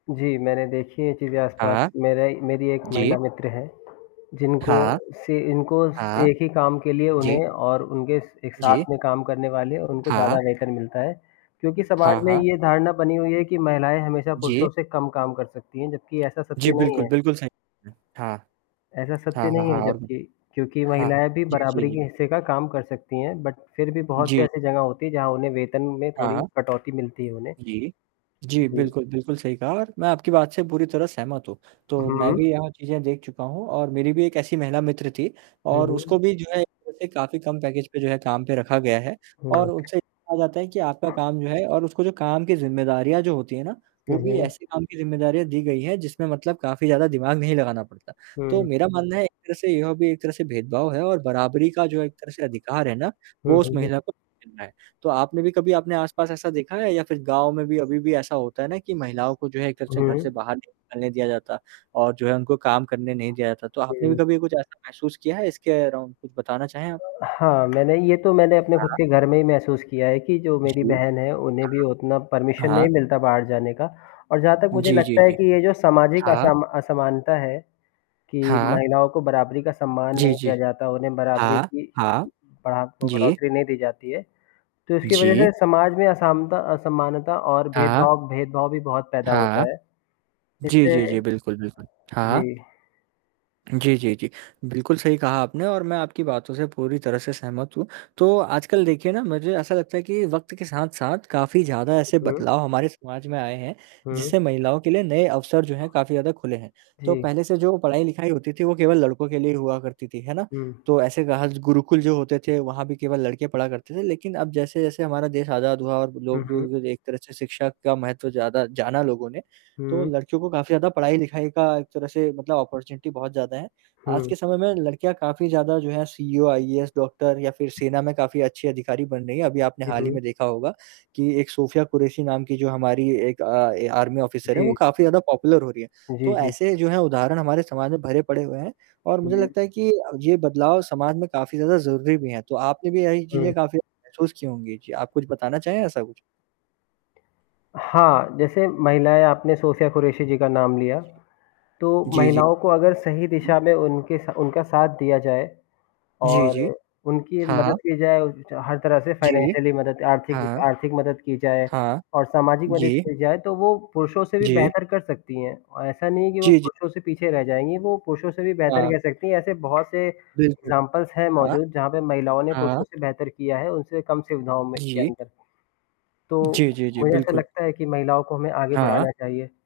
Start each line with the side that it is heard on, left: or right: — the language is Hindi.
left: जी, मैंने देखी हैं ये चीज़ें आस-पास,
right: हाँ।
left: मेरा ही मेरी एक
right: जी।
left: महिला मित्र है। जिनको
right: हाँ।
left: से इनको स
right: हाँ।
left: एक ही काम के लिए
right: जी।
left: उन्हें और उनके स एक
right: जी।
left: साथ में काम करने वाले उनको ज़्यादा
right: हाँ।
left: वेतन मिलता है, क्योंकि
right: हाँ,
left: समाज में
right: हाँ।
left: ये धारणा बनी हुई है कि महिलाएँ हमेशा पुरुषों
right: जी।
left: से कम काम कर सकती हैं, जबकि ऐसा सत्य
right: जी
left: नहीं
right: बिल्कुल,
left: है।
right: बिल्कुल सही ह हाँ।
left: ऐसा
right: हाँ,
left: सत्य
right: हाँ,
left: नहीं है
right: हाँ, और
left: जबकि क्योंकि
right: हाँ।
left: महिलाएँ भी
right: जी, जी,
left: बराबरी
right: जी।
left: के हिस्से का काम कर सकती हैं। बट फिर भी बहुत से
right: जी।
left: ऐसी जगह होती है जहाँ उन्हें वेतन में थोड़ी
right: हाँ।
left: कटौती मिलती है उन्हें।
right: जी। जी
left: जी।
right: बिल्कुल, बिल्कुल सही कहा और मैं आपकी बात से पूरी तरह सहमत हूँ। तो मैं
left: हुँ।
right: भी यहाँ चीज़ें देख चुका हूँ और मेरी भी एक ऐसी महिला मित्र थी
left: हुँ,
right: और उसको
left: हुँ।
right: भी जो है जैसे काफ़ी कम पैकेज पे जो है काम पे रखा गया है और
left: हुँ।
right: उनसे ये कहा जाता है कि आपका काम जो है और उसको जो काम की ज़िम्मेदारियाँ जो होती हैं ना, वो
left: हुँ,
right: भी
left: हुँ।
right: ऐसे काम की ज़िम्मेदारियाँ दी गई हैं जिसमें मतलब काफ़ी ज़्यादा दिमाग नहीं लगाना पड़ता। तो
left: हुँ।
right: मेरा मानना है एक तरह से यह भी एक तरह से भेदभाव है और बराबरी का जो एक तरह से अधिकार है ना,
left: हुँ,
right: वो उस
left: हुँ।
right: महिला को [unintelligible] है। तो आपने भी कभी आपने आस-पास ऐसा देखा है? या फिर गाँव में भी अभी भी ऐसा होता है ना कि महिलाओं को जो है एक तरह से घर से
left: हुँ।
right: बाहर नहीं निकलने दिया जाता और जो है उनको काम करने नहीं दिया जाता। तो आपने भी
left: हुँ।
right: कभी कुछ ऐसा महसूस किया है इसके अराउंड और कुछ बताना चाहें आप?
left: हाँ, मैंने ये तो मैंने अपने खुद
right: हाँ।
left: के घर में ही महसूस किया है कि जो मेरी
right: जी।
left: बहन है, उन्हें भी उतना
right: हाँ।
left: परमिशन
right: हाँ।
left: नहीं मिलता बाहर जाने का और जहाँ तक मुझे
right: जी, जी,
left: लगता है
right: जी।
left: कि ये जो सामाजिक
right: हाँ।
left: असमा असमानता है, कि
right: हाँ।
left: महिलाओं को बराबरी का सम्मान
right: जी,
left: नहीं
right: जी।
left: दिया जाता, उन्हें बराबरी
right: हाँ,
left: की
right: हाँ।
left: बड़ातो
right: जी।
left: बढ़ोत्तरी नहीं दी जाती है। तो इसकी वजह
right: जी।
left: से समाज में असामता असमानता और
right: हाँ।
left: भेदभाव भेदभाव भी बहुत पैदा
right: हाँ।
left: होता है।
right: जी,
left: जिससे
right: जी, जी, बिल्कुल, बिल्कुल। हाँ।
left: जी।
right: जी, जी, जी। बिल्कुल सही कहा आपने और मैं आपकी बातों से पूरी तरह से सहमत हूँ। तो आजकल देखिए ना मुझे ऐसा लगता है कि वक़्त के साथ-साथ काफ़ी ज़्यादा ऐसे
left: उहुँ।
right: बदलाव हमारे समाज में आए हैं,
left: हुँ।
right: जिससे महिलाओं के लिए नए अवसर जो हैं, काफ़ी ज़्यादा खुले हैं। तो
left: जी।
right: पहले से जो पढ़ाई-लिखाई होती थी, वो केवल लड़कों के लिए ही हुआ करती थी, है ना?
left: हुँ।
right: तो ऐसे गह ज़ गुरुकुल जो होते थे वहाँ भी केवल लड़के पढ़ा करते थे। लेकिन अब जैसे-जैसे हमारा देश आज़ाद हुआ और
left: हुँ,
right: लोग जो
left: हुँ।
right: ग एक तरह से शिक्षा का महत्व ज़्यादा जाना लोगों ने, तो
left: हुँ।
right: लड़कियों को काफ़ी ज़्यादा पढ़ाई-लिखाई का एक तरह से मतलब ऑपर्च्युनिटी बहुत ज़्यादा है। आज
left: हुँ।
right: के समय में लड़कियाँ काफ़ी ज़्यादा जो हैं सीईओ, आईएएस, डॉक्टर या फिर सेना में काफ़ी अच्छे अधिकारी बन रही हैं। अभी आपने
left: हुँ,
right: हाल ही
left: हुँ।
right: में देखा होगा कि एक सोफिया कुरैशी नाम की जो हमारी एक अ, ए आर्मी ऑफिसर है वो
left: जी।
right: काफ़ी ज़्यादा पॉपुलर हो रही है।
left: जी,
right: तो
left: जी।
right: ऐसे जो हैं उदाहरण हमारे समाज में भरे पड़े हुए हैं और मुझे
left: हुँ।
right: लगता है कि अ, ये बदलाव समाज में काफ़ी ज़्यादा ज़रूरी भी हैं। तो आपने भी यही
left: हुँ।
right: चीज़ें काफ़ी ज़्यादा महसूस की होंगी, जी आप कुछ बताना चाहें ऐसा कुछ?
left: हाँ, जैसे महिलाएँ आपने सोफिया कुरैशी जी का नाम लिया।
right: जी।
left: तो
right: जी, जी।
left: महिलाओं को अगर सही
right: हुँ।
left: दिशा में उनके स उनका साथ दिया जाए
right: जी,
left: और
right: जी।
left: उनकी मदद
right: हाँ।
left: की जाए उच च हर तरह से
right: जी।
left: फाइनेंशियली मदद आर्थिक वि
right: हाँ।
left: आर्थिक मदद की जाए
right: हाँ।
left: और सामाजिक मदद
right: जी।
left: की जाए, तो वो पुरुषों से भी
right: जी।
left: बेहतर कर सकती हैं। अ, ऐसा नहीं है कि वो
right: जी, जी।
left: पुरुषों से पीछे रह जाएँगी, वो पुरुषों से भी बेहतर
right: हाँ।
left: कर सकती हैं ऐसे बहुत से
right: बिल्कुल।
left: एग्ज़ाम्पल्स हैं
right: हाँ।
left: मौजूद जहाँ पे महिलाओं ने पुरुषों
right: हाँ।
left: से बेहतर किया है, उनसे कम सुविधाओं में के
right: जी।
left: अंदर। तो
right: जी, जी, जी,
left: मुझे ऐसा
right: बिल्कुल।
left: लगता है कि महिलाओं को हमें आगे बढ़ाना
right: हाँ।
left: चाहिए।